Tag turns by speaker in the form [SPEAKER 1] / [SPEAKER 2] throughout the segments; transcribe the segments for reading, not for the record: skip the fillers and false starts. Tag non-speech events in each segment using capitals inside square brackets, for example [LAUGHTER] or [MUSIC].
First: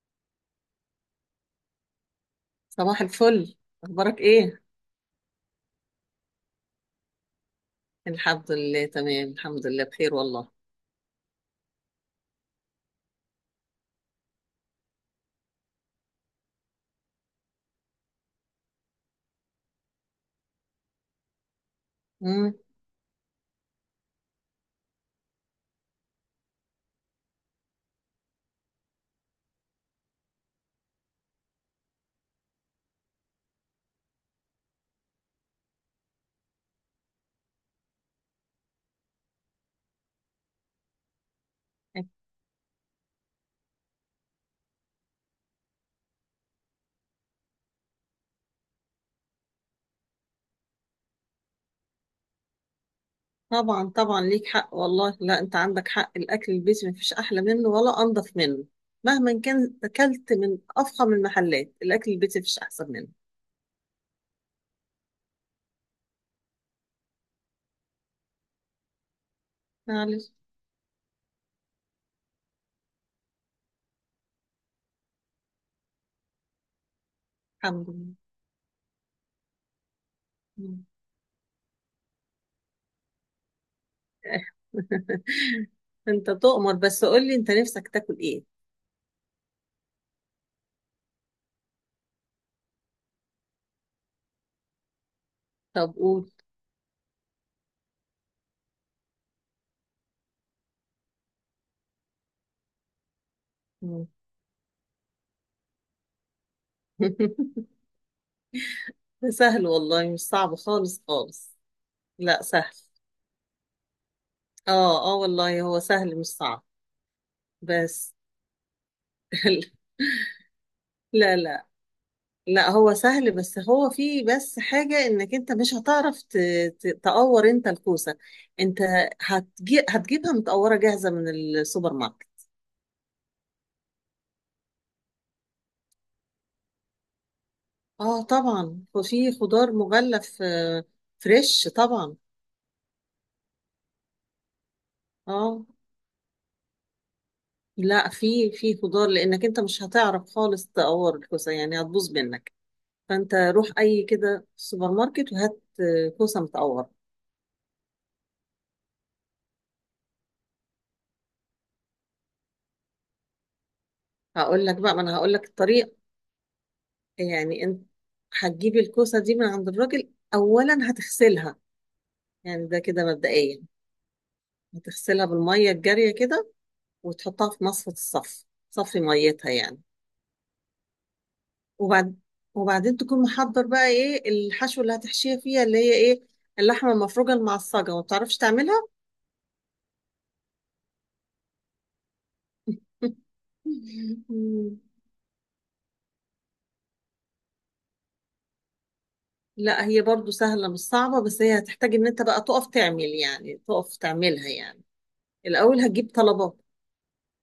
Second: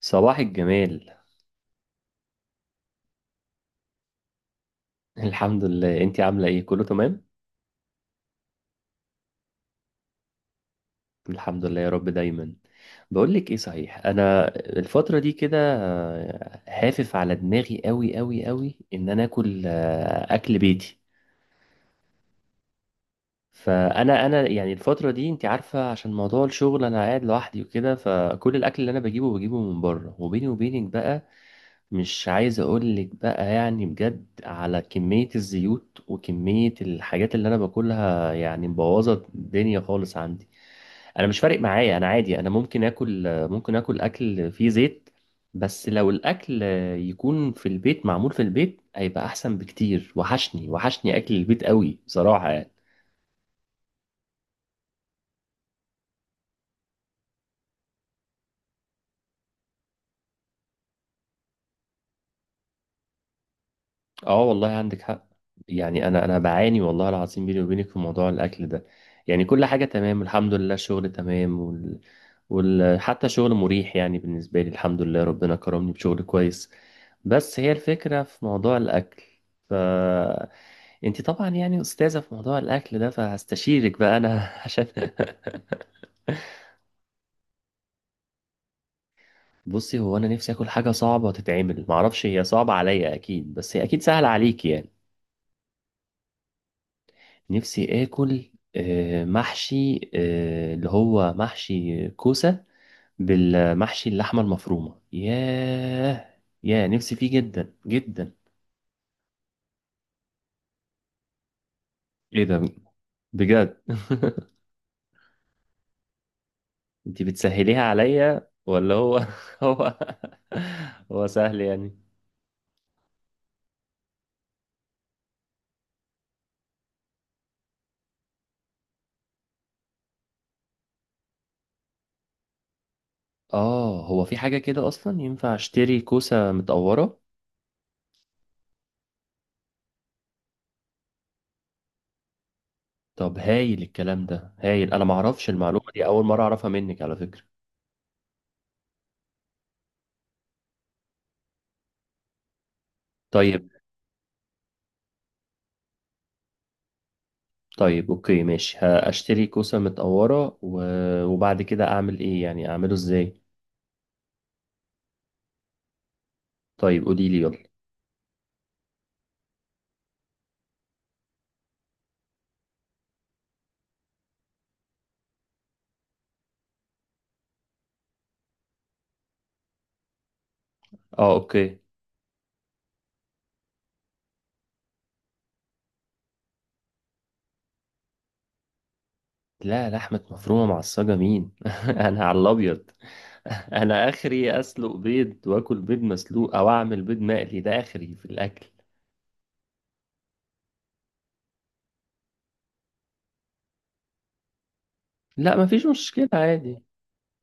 [SPEAKER 1] صباح الجمال.
[SPEAKER 2] صباح الفل. اخبارك ايه؟
[SPEAKER 1] الحمد لله، انتي عاملة ايه؟ كله تمام؟
[SPEAKER 2] الحمد لله تمام، الحمد لله بخير والله.
[SPEAKER 1] الحمد لله يا رب دايما. بقولك ايه، صحيح، انا الفترة دي كده هافف على دماغي قوي قوي قوي ان انا اكل اكل بيتي.
[SPEAKER 2] امم.
[SPEAKER 1] فانا يعني الفترة دي انتي عارفة، عشان موضوع الشغل انا قاعد لوحدي وكده، فكل الاكل اللي انا بجيبه من بره. وبيني وبينك بقى، مش عايز اقولك بقى يعني بجد على كمية الزيوت وكمية الحاجات اللي انا باكلها، يعني مبوظة الدنيا خالص عندي. انا مش فارق معايا، انا عادي، انا ممكن اكل اكل فيه زيت. بس لو الاكل يكون في البيت، معمول في البيت، هيبقى احسن بكتير. وحشني وحشني اكل البيت قوي بصراحة يعني.
[SPEAKER 2] طبعا طبعا، ليك حق والله. لا، انت عندك حق، الاكل البيتي مفيش احلى منه ولا انضف منه. مهما كان اكلت من افخم المحلات، الاكل البيتي مفيش احسن منه.
[SPEAKER 1] اه والله عندك حق. يعني انا بعاني والله العظيم بيني وبينك في موضوع الاكل ده. يعني كل حاجه تمام
[SPEAKER 2] معلش.
[SPEAKER 1] الحمد لله، الشغل تمام، حتى شغل مريح يعني بالنسبه لي، الحمد لله ربنا كرمني بشغل كويس. بس هي
[SPEAKER 2] الحمد لله.
[SPEAKER 1] الفكره في موضوع الاكل. ف
[SPEAKER 2] مم.
[SPEAKER 1] انت طبعا يعني استاذه في موضوع الاكل ده، فهستشيرك بقى انا [LAUGHS] عشان.
[SPEAKER 2] [LAUGHS] انت تؤمر، بس قول لي انت نفسك تاكل ايه؟
[SPEAKER 1] بصي، هو انا نفسي اكل حاجه صعبه تتعمل، معرفش هي صعبه عليا اكيد، بس هي اكيد سهله عليكي يعني.
[SPEAKER 2] طب قول.
[SPEAKER 1] نفسي آكل محشي، اللي هو محشي كوسة.
[SPEAKER 2] مم.
[SPEAKER 1] بالمحشي اللحمة المفرومة. ياه ياه، نفسي فيه جدا
[SPEAKER 2] [LAUGHS]
[SPEAKER 1] جدا.
[SPEAKER 2] سهل والله، مش صعب خالص خالص. لا
[SPEAKER 1] ايه ده،
[SPEAKER 2] سهل.
[SPEAKER 1] بجد [LAUGHS]
[SPEAKER 2] اه اه والله، هو سهل مش صعب.
[SPEAKER 1] انت بتسهليها
[SPEAKER 2] بس.
[SPEAKER 1] عليا ولا هو [LAUGHS]
[SPEAKER 2] [LAUGHS]
[SPEAKER 1] هو هو
[SPEAKER 2] لا
[SPEAKER 1] سهل
[SPEAKER 2] لا
[SPEAKER 1] يعني؟
[SPEAKER 2] لا، هو سهل، بس هو فيه بس حاجة انك انت مش هتعرف تقور انت الكوسة. انت هتجي هتجيبها متقورة جاهزة من السوبر ماركت.
[SPEAKER 1] اه هو في حاجة كده اصلا ينفع اشتري كوسة متقورة؟
[SPEAKER 2] اه طبعا، وفي خضار مغلف فريش طبعا.
[SPEAKER 1] طب هايل، الكلام ده هايل، انا معرفش
[SPEAKER 2] اه
[SPEAKER 1] المعلومة دي، اول مرة اعرفها منك على فكرة.
[SPEAKER 2] لا، في خضار، لانك انت مش هتعرف خالص تقور الكوسة، يعني هتبوظ منك. فانت روح
[SPEAKER 1] طيب،
[SPEAKER 2] اي كده سوبر ماركت وهات كوسة متقورة.
[SPEAKER 1] طيب اوكي ماشي، هشتري كوسة متقورة وبعد كده اعمل ايه يعني، اعمله ازاي؟
[SPEAKER 2] هقول لك بقى، ما انا هقول لك الطريقة.
[SPEAKER 1] طيب قولي لي يلا.
[SPEAKER 2] يعني انت هتجيبي الكوسة دي من عند الراجل، اولا هتغسلها. يعني ده كده مبدئيا، هتغسلها بالمية الجارية كده، وتحطها في مصفى الصف، صفي ميتها يعني.
[SPEAKER 1] اه اوكي.
[SPEAKER 2] وبعد وبعدين تكون محضر بقى ايه الحشو اللي هتحشيها فيها، اللي هي ايه، اللحمة المفرومة المعصجة وما بتعرفش تعملها.
[SPEAKER 1] لا، لحمة مفرومة معصجة مين [LAUGHS] انا على الابيض. [LAUGHS] انا
[SPEAKER 2] [LAUGHS]
[SPEAKER 1] اخري اسلق بيض واكل بيض مسلوق، او اعمل بيض مقلي، ده اخري في الاكل.
[SPEAKER 2] لا، هي برضو سهلة مش صعبة، بس هي هتحتاج ان انت بقى تقف تعمل، يعني تقف تعملها يعني.
[SPEAKER 1] لا
[SPEAKER 2] الاول
[SPEAKER 1] مفيش
[SPEAKER 2] هتجيب
[SPEAKER 1] مشكلة
[SPEAKER 2] طلبات
[SPEAKER 1] عادي.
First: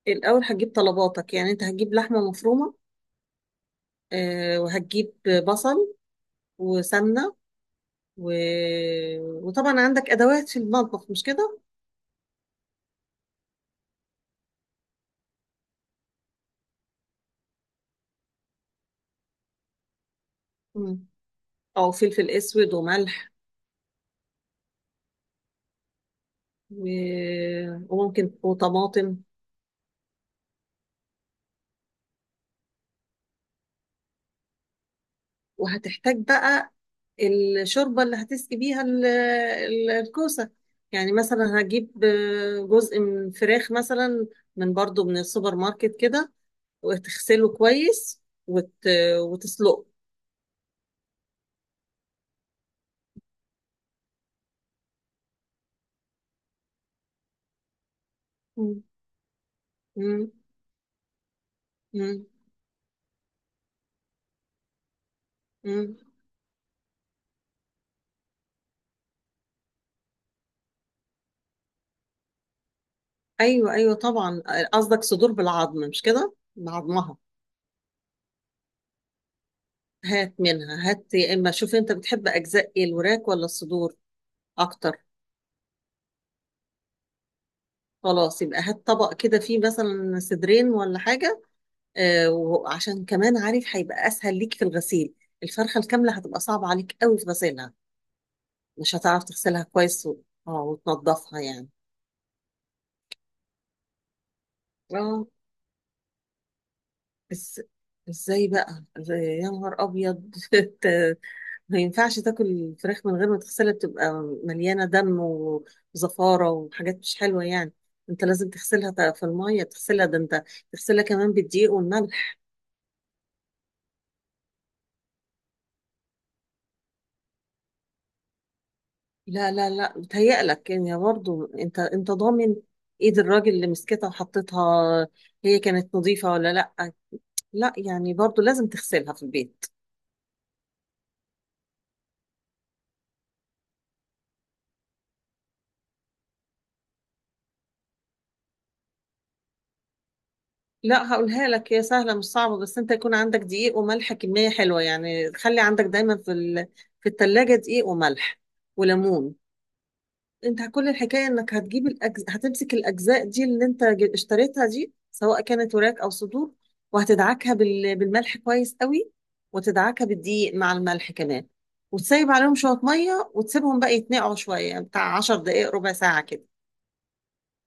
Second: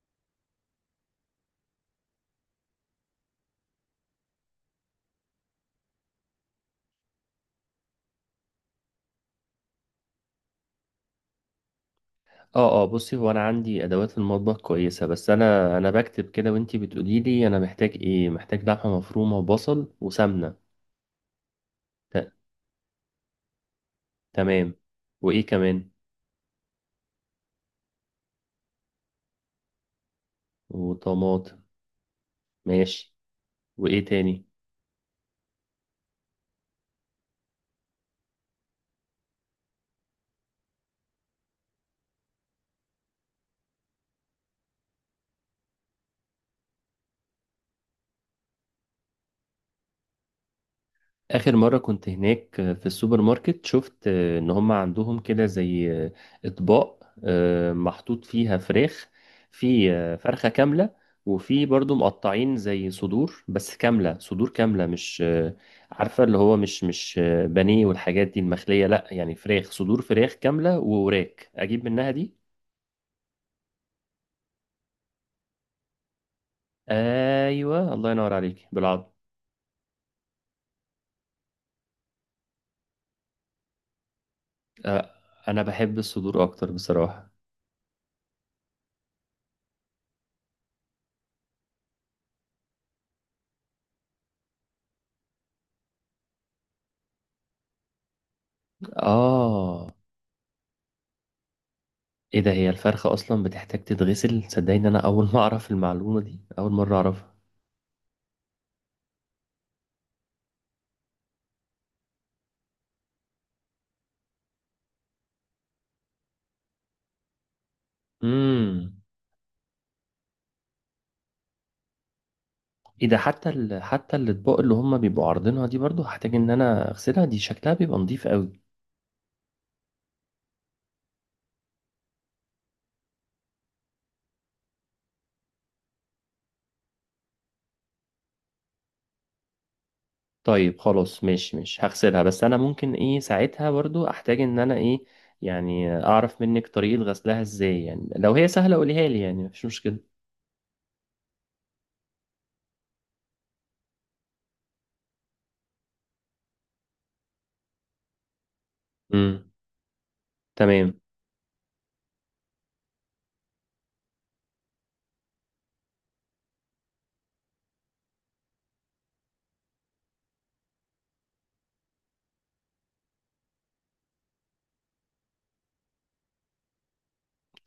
[SPEAKER 2] الأول هتجيب طلباتك، يعني أنت هتجيب لحمة مفرومة، وهتجيب بصل وسمنة و... وطبعا عندك أدوات في المطبخ، مش كده؟
[SPEAKER 1] اه اه، بصي هو انا عندي ادوات المطبخ كويسة، بس انا بكتب كده وانتي بتقولي لي انا محتاج ايه، محتاج لحمة مفرومة وبصل وسمنة.
[SPEAKER 2] مم. أو فلفل
[SPEAKER 1] ت-
[SPEAKER 2] أسود وملح
[SPEAKER 1] تمام، وايه كمان؟
[SPEAKER 2] و... وممكن وطماطم.
[SPEAKER 1] وطماطم، ماشي، وايه تاني؟
[SPEAKER 2] وهتحتاج بقى الشوربة اللي هتسقي بيها الكوسة. يعني مثلا هتجيب جزء من فراخ مثلا، برضو من السوبر ماركت كده، وتغسله كويس وت... وتسلقه.
[SPEAKER 1] اخر مرة كنت هناك في السوبر ماركت، شفت ان هم عندهم كده زي اطباق محطوط فيها فراخ. في
[SPEAKER 2] مم.
[SPEAKER 1] فرخة كاملة، وفي برضو
[SPEAKER 2] مم.
[SPEAKER 1] مقطعين زي صدور، بس كاملة، صدور كاملة مش،
[SPEAKER 2] مم.
[SPEAKER 1] عارفة، اللي هو مش بانيه والحاجات دي المخلية، لا، يعني فراخ صدور، فراخ كاملة ووراك اجيب منها دي.
[SPEAKER 2] ايوه ايوه طبعا. قصدك صدور بالعظم، مش كده؟ بعظمها.
[SPEAKER 1] ايوه الله ينور عليك بالعض.
[SPEAKER 2] هات منها هات، يا اما شوف انت بتحب اجزاء ايه، الوراك ولا الصدور اكتر؟
[SPEAKER 1] آه، انا بحب الصدور اكتر بصراحة.
[SPEAKER 2] خلاص، يبقى هات طبق كده فيه مثلا صدرين ولا حاجه. آه، وعشان كمان عارف هيبقى اسهل ليك في الغسيل، الفرخه الكامله هتبقى صعبه عليك قوي في غسيلها، مش هتعرف تغسلها
[SPEAKER 1] آه.
[SPEAKER 2] كويس اه وتنضفها يعني.
[SPEAKER 1] إيه ده، هي الفرخة أصلا بتحتاج تتغسل؟ صدقني أنا أول
[SPEAKER 2] اه
[SPEAKER 1] [LAUGHS] ما أعرف المعلومة دي، أول مرة أعرفها.
[SPEAKER 2] بس ازاي بقى، إزاي؟ يا نهار ابيض [LAUGHS] انت ما ينفعش تاكل الفراخ من غير ما تغسلها، بتبقى مليانة دم وزفارة وحاجات مش حلوة يعني. انت لازم تغسلها
[SPEAKER 1] امم.
[SPEAKER 2] في المية، تغسلها ده. انت تغسلها كمان بالدقيق والملح.
[SPEAKER 1] إيه ده، حتى حتى الأطباق اللي هما بيبقوا عارضينها دي برضو هحتاج إن أنا أغسلها؟ دي شكلها بيبقى نضيف قوي.
[SPEAKER 2] لا لا لا، بتهيألك يعني. برضه انت انت ضامن ايد الراجل اللي مسكتها وحطيتها، هي كانت نظيفة ولا لا؟ لا يعني، برضه لازم تغسلها في البيت.
[SPEAKER 1] طيب خلاص ماشي ماشي، هغسلها، بس أنا ممكن إيه ساعتها برضو أحتاج إن أنا إيه، يعني أعرف منك طريقة غسلها إزاي، يعني لو هي سهلة قوليها لي، يعني مفيش مشكلة.
[SPEAKER 2] لا هقولها لك، هي سهلة مش صعبة، بس انت يكون عندك دقيق وملح كمية حلوة. يعني خلي عندك دايما في التلاجة دقيق وملح وليمون.
[SPEAKER 1] امم.
[SPEAKER 2] انت كل
[SPEAKER 1] تمام.
[SPEAKER 2] الحكاية انك هتجيب هتمسك الاجزاء دي اللي انت اشتريتها دي، سواء كانت وراك او صدور. وهتدعكها بالملح كويس قوي، وتدعكها بالدقيق مع الملح كمان، وتسيب عليهم شوية مية وتسيبهم بقى يتنقعوا شوية، بتاع 10 دقايق ربع ساعة كده.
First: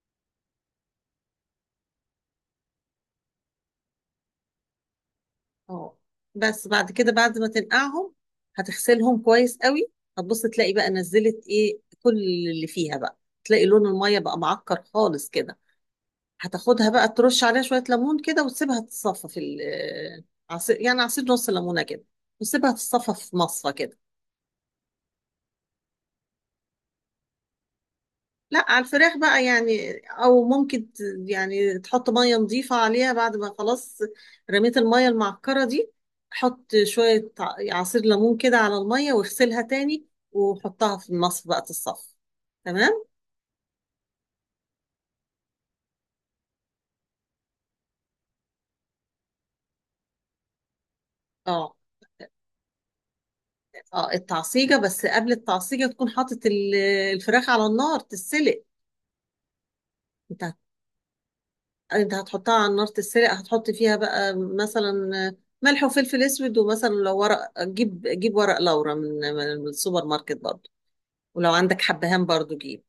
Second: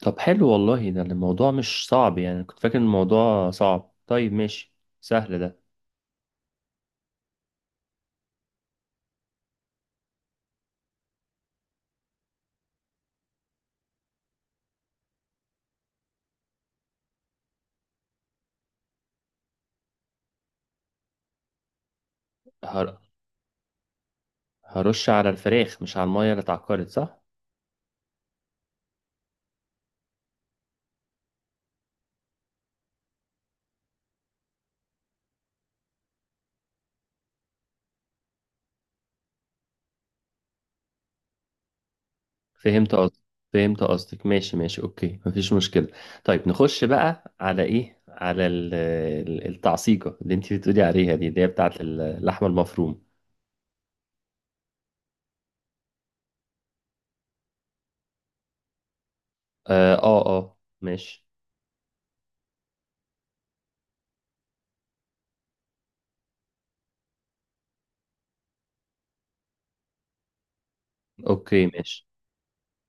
[SPEAKER 1] طب حلو والله، ده الموضوع مش صعب، يعني كنت فاكر إن الموضوع صعب. طيب ماشي، سهل ده.
[SPEAKER 2] اه بس بعد كده، بعد ما تنقعهم هتغسلهم كويس قوي، هتبص تلاقي بقى نزلت ايه كل اللي فيها بقى، تلاقي لون المية بقى معكر خالص كده. هتاخدها بقى ترش عليها شوية ليمون كده، وتسيبها تتصفى في ال- آه، عصير يعني، عصير نص ليمونة كده، وتسيبها
[SPEAKER 1] هر...
[SPEAKER 2] تتصفى في مصفى كده.
[SPEAKER 1] هرش على الفراخ مش على المية اللي اتعكرت، صح؟
[SPEAKER 2] لا، على الفراخ بقى يعني، او ممكن يعني تحط مية نظيفة عليها بعد ما خلاص رميت المية المعكرة دي. حط شوية عصير ليمون كده على المية واغسلها تاني، وحطها في المصفى بقى تتصفى.
[SPEAKER 1] فهمت
[SPEAKER 2] تمام.
[SPEAKER 1] قصدك. فهمت قصدك، ماشي ماشي اوكي، مفيش مشكلة. طيب نخش بقى على ايه، على التعصيجة اللي انت بتقولي عليها دي، اللي هي
[SPEAKER 2] اه
[SPEAKER 1] بتاعت اللحمة المفروم.
[SPEAKER 2] اه، التعصيجة. بس قبل التعصيجة تكون حاطط الفراخ على النار تتسلق.
[SPEAKER 1] اه اه،
[SPEAKER 2] انت
[SPEAKER 1] ماشي.
[SPEAKER 2] انت هتحطها على النار تتسرق، هتحط فيها بقى مثلا ملح وفلفل اسود، ومثلا لو ورق جيب، جيب ورق لورا من السوبر ماركت برضو. ولو
[SPEAKER 1] اوكي
[SPEAKER 2] عندك
[SPEAKER 1] ماشي.
[SPEAKER 2] حبهان برضو جيب.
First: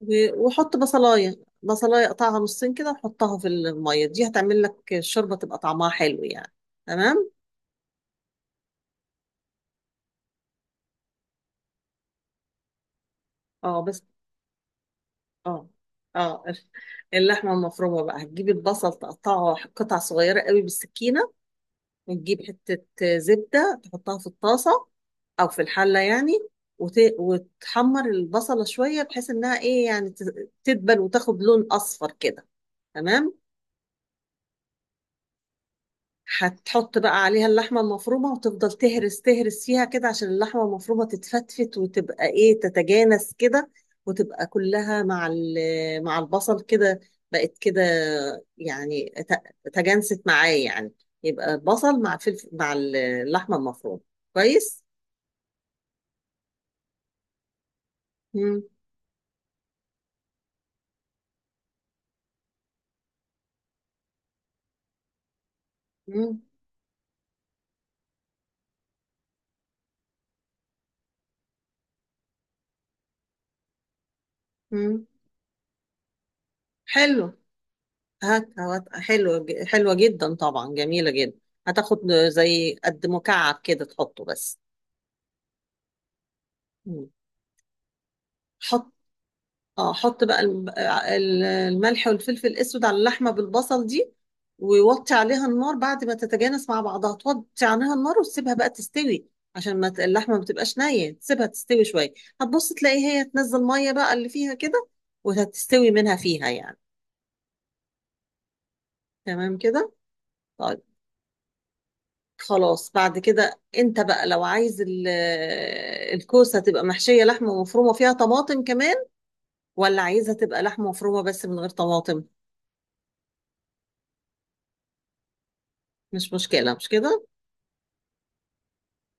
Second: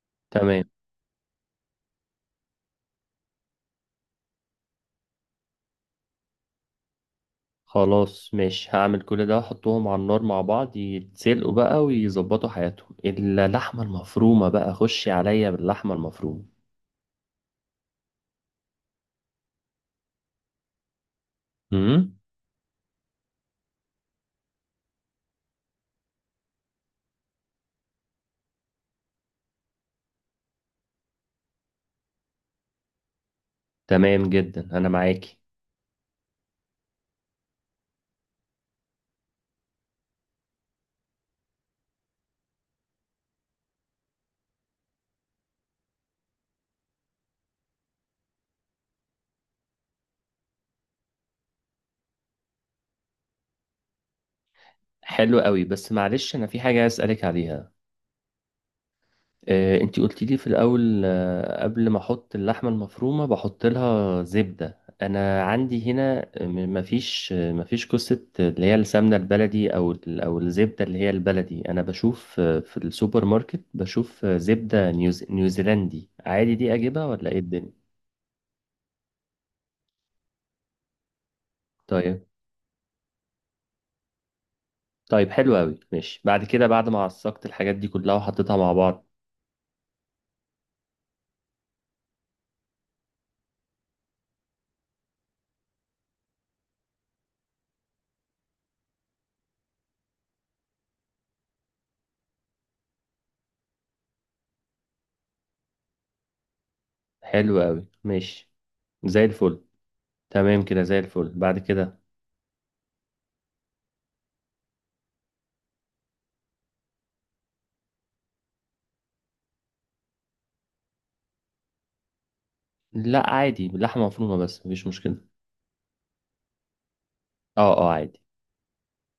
[SPEAKER 1] تمام.
[SPEAKER 2] وحط بصلايه بصلايه قطعها نصين كده وحطها في الميه دي، هتعمل لك الشوربه تبقى طعمها حلو يعني. تمام.
[SPEAKER 1] خلاص ماشي، هعمل كل ده، احطهم على النار مع بعض يتسلقوا بقى ويظبطوا حياتهم، الا اللحمه
[SPEAKER 2] اه بس
[SPEAKER 1] المفرومه بقى، خشي عليا
[SPEAKER 2] اه
[SPEAKER 1] باللحمه المفرومه.
[SPEAKER 2] اه [LAUGHS] اللحمه المفرومه بقى، هتجيب البصل تقطعه قطع صغيره قوي بالسكينه،
[SPEAKER 1] امم.
[SPEAKER 2] وتجيب حته زبده تحطها في الطاسه او في الحله يعني، وتحمر البصله شويه بحيث انها ايه، يعني تدبل وتاخد لون اصفر كده. تمام.
[SPEAKER 1] تمام جدا انا معاكي.
[SPEAKER 2] هتحط بقى عليها اللحمه المفرومه، وتفضل تهرس تهرس فيها كده عشان اللحمه المفرومه تتفتفت وتبقى ايه، تتجانس كده، وتبقى كلها مع البصل كده، بقت كده يعني تجانست معاه يعني، يبقى بصل مع فلفل مع اللحمه المفرومه. كويس.
[SPEAKER 1] حلو قوي، بس معلش انا في حاجه عايز اسالك عليها.
[SPEAKER 2] مم.
[SPEAKER 1] انتي قلت لي في الاول، قبل ما احط اللحمه المفرومه بحط لها زبده، انا عندي هنا
[SPEAKER 2] مم.
[SPEAKER 1] مفيش قصه اللي هي السمنه البلدي او او الزبده اللي هي البلدي، انا بشوف في السوبر ماركت بشوف زبده
[SPEAKER 2] مم.
[SPEAKER 1] نيوزيلندي عادي، دي اجيبها ولا
[SPEAKER 2] حلو.
[SPEAKER 1] ايه الدنيا؟
[SPEAKER 2] هات هات، حلوة جدا طبعا، جميلة جدا. هتاخد
[SPEAKER 1] طيب.
[SPEAKER 2] زي قد مكعب كده تحطه بس.
[SPEAKER 1] طيب حلو قوي ماشي، بعد كده بعد ما
[SPEAKER 2] مم.
[SPEAKER 1] عصقت الحاجات دي كلها وحطيتها مع
[SPEAKER 2] حط،
[SPEAKER 1] بعض.
[SPEAKER 2] اه حط بقى الملح والفلفل الأسود على اللحمة بالبصل دي، ووطي عليها النار. بعد ما تتجانس مع بعضها توطي عليها النار وتسيبها بقى تستوي، عشان ما ت- اللحمة ما تبقاش نية، تسيبها تستوي شوية. هتبص تلاقي هي تنزل مية بقى اللي فيها كده، وهتستوي منها فيها يعني.
[SPEAKER 1] حلو قوي ماشي، زي
[SPEAKER 2] تمام
[SPEAKER 1] الفل.
[SPEAKER 2] كده.
[SPEAKER 1] تمام
[SPEAKER 2] طيب
[SPEAKER 1] كده، زي الفل، بعد كده.
[SPEAKER 2] خلاص، بعد كده انت بقى لو عايز الكوسة تبقى محشية لحمة مفرومة فيها طماطم كمان، ولا عايزها تبقى لحمة مفرومة بس من غير طماطم.
[SPEAKER 1] لا عادي، لحمه مفرومه بس، مفيش مشكله.
[SPEAKER 2] مش مشكلة، مش كده؟
[SPEAKER 1] اه اه عادي.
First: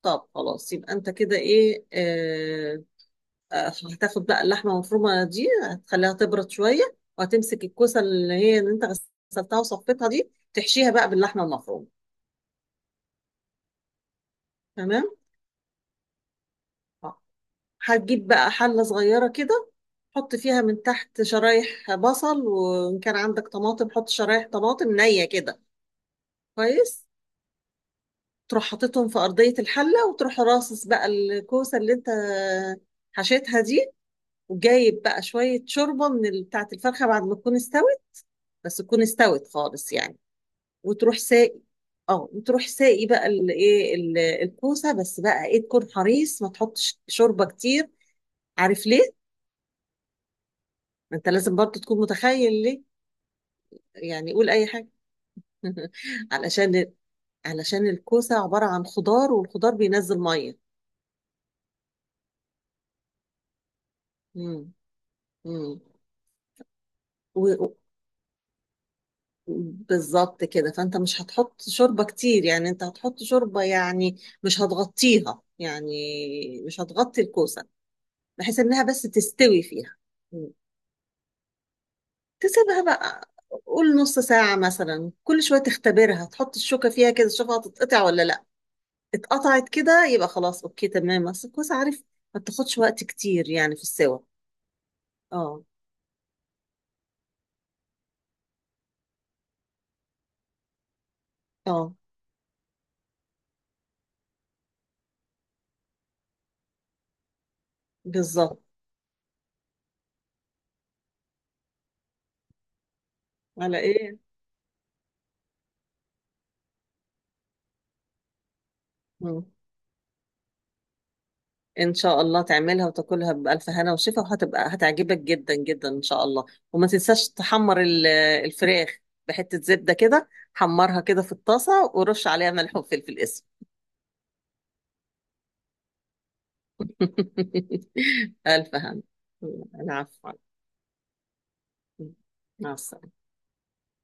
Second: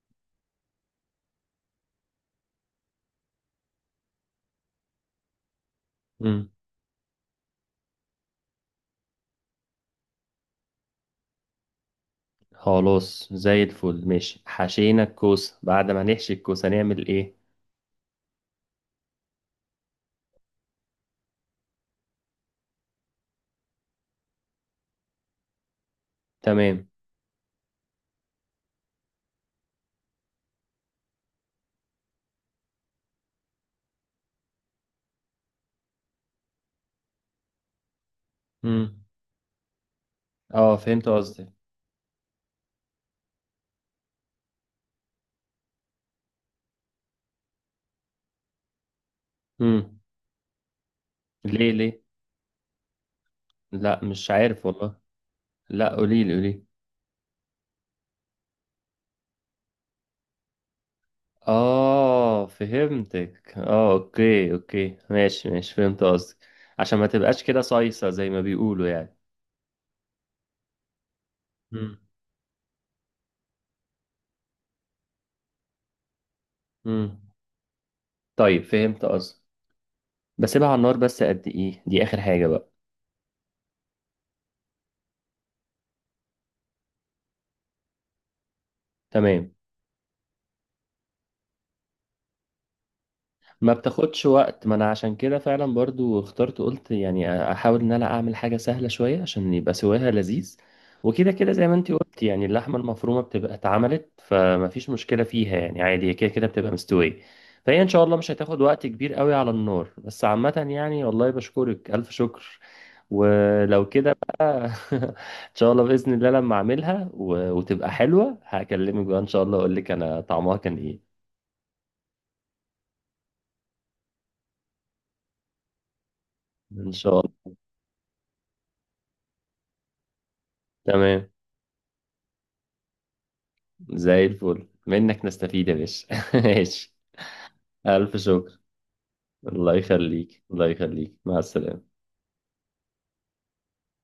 [SPEAKER 2] طب خلاص، يبقى انت كده ايه، اه هتاخد بقى اللحمة المفرومة دي هتخليها
[SPEAKER 1] مم.
[SPEAKER 2] تبرد شوية، وهتمسك الكوسة اللي هي اللي انت غسلتها وصفيتها دي، تحشيها بقى باللحمة المفرومة.
[SPEAKER 1] خلاص زي الفل ماشي، حشينا
[SPEAKER 2] تمام.
[SPEAKER 1] الكوسة، بعد ما نحشي الكوسة نعمل ايه؟
[SPEAKER 2] هتجيب بقى حلة صغيرة كده، حط فيها من تحت شرايح بصل، وإن كان عندك طماطم حط شرايح طماطم نية كده.
[SPEAKER 1] تمام.
[SPEAKER 2] كويس. تروح حاططهم في أرضية الحلة، وتروح راصص بقى الكوسة اللي أنت حشيتها دي، وجايب بقى شوية شوربة من بتاعة الفرخة بعد ما تكون استوت، بس تكون
[SPEAKER 1] مم.
[SPEAKER 2] استوت خالص يعني.
[SPEAKER 1] اه فهمت
[SPEAKER 2] وتروح
[SPEAKER 1] قصدك.
[SPEAKER 2] ساقي، اه وتروح ساقي بقى الايه، الكوسة. بس بقى ايه، تكون حريص ما تحطش شوربة كتير. عارف ليه؟
[SPEAKER 1] مم.
[SPEAKER 2] ما انت لازم
[SPEAKER 1] ليه
[SPEAKER 2] برضه تكون
[SPEAKER 1] ليه؟
[SPEAKER 2] متخيل ليه.
[SPEAKER 1] لا مش
[SPEAKER 2] يعني قول
[SPEAKER 1] عارف
[SPEAKER 2] اي حاجه.
[SPEAKER 1] والله.
[SPEAKER 2] [LAUGHS]
[SPEAKER 1] لا قوليلي قوليلي.
[SPEAKER 2] علشان، علشان الكوسه عباره عن خضار، والخضار بينزل ميه.
[SPEAKER 1] اه فهمتك، اه اوكي
[SPEAKER 2] امم.
[SPEAKER 1] اوكي ماشي ماشي،
[SPEAKER 2] امم.
[SPEAKER 1] فهمت قصدك. عشان ما تبقاش
[SPEAKER 2] و-
[SPEAKER 1] كده
[SPEAKER 2] و-
[SPEAKER 1] صيصة زي ما بيقولوا يعني.
[SPEAKER 2] بالظبط كده. فانت مش هتحط
[SPEAKER 1] مم.
[SPEAKER 2] شوربه كتير، يعني انت هتحط شوربه يعني، مش هتغطيها يعني، مش
[SPEAKER 1] مم.
[SPEAKER 2] هتغطي الكوسه، بحيث
[SPEAKER 1] طيب
[SPEAKER 2] انها بس
[SPEAKER 1] فهمت قصدك.
[SPEAKER 2] تستوي فيها. مم.
[SPEAKER 1] بسيبها على النار بس قد ايه، دي اخر حاجة بقى؟
[SPEAKER 2] تسيبها بقى، قول نص ساعه مثلا، كل شويه تختبرها، تحط الشوكه فيها كده تشوفها هتتقطع ولا لا.
[SPEAKER 1] تمام.
[SPEAKER 2] اتقطعت كده يبقى خلاص اوكي تمام. اصل الكوسه عارف ما بتاخدش وقت كتير
[SPEAKER 1] ما
[SPEAKER 2] يعني في السوا.
[SPEAKER 1] بتاخدش وقت، ما انا عشان كده
[SPEAKER 2] اه
[SPEAKER 1] فعلا برضو اخترت، قلت يعني احاول ان انا اعمل حاجة سهلة شوية عشان يبقى سواها لذيذ. وكده كده زي ما انتي
[SPEAKER 2] اه
[SPEAKER 1] قلت يعني، اللحمة المفرومة بتبقى اتعملت، فما فيش مشكلة فيها يعني، عادي هي كده كده بتبقى مستوية. فهي ان شاء الله مش
[SPEAKER 2] بالظبط.
[SPEAKER 1] هتاخد وقت كبير قوي على النار. بس عامة يعني، والله بشكرك الف شكر.
[SPEAKER 2] على
[SPEAKER 1] ولو كده
[SPEAKER 2] ايه؟
[SPEAKER 1] بقى. [LAUGHS] ان شاء الله بإذن الله لما اعملها وتبقى حلوة، هكلمك بقى ان شاء
[SPEAKER 2] مم.
[SPEAKER 1] الله، اقول لك انا طعمها كان ايه.
[SPEAKER 2] ان شاء الله تعملها وتاكلها بألف هنا وشفا، وهتبقى هتعجبك جدا جدا ان شاء الله. وما
[SPEAKER 1] ان شاء
[SPEAKER 2] تنساش
[SPEAKER 1] الله.
[SPEAKER 2] تحمر الفراخ بحتة زبدة كده، حمرها كده
[SPEAKER 1] تمام
[SPEAKER 2] في الطاسة ورش عليها ملح وفلفل اسود.
[SPEAKER 1] زي الفل، منك نستفيد يا باشا [LAUGHS] ماشي. ألف
[SPEAKER 2] [LAUGHS]
[SPEAKER 1] شكر.
[SPEAKER 2] ألف هنا.
[SPEAKER 1] الله
[SPEAKER 2] العفو.
[SPEAKER 1] يخليك الله يخليك، مع السلامة.
[SPEAKER 2] مع السلامة.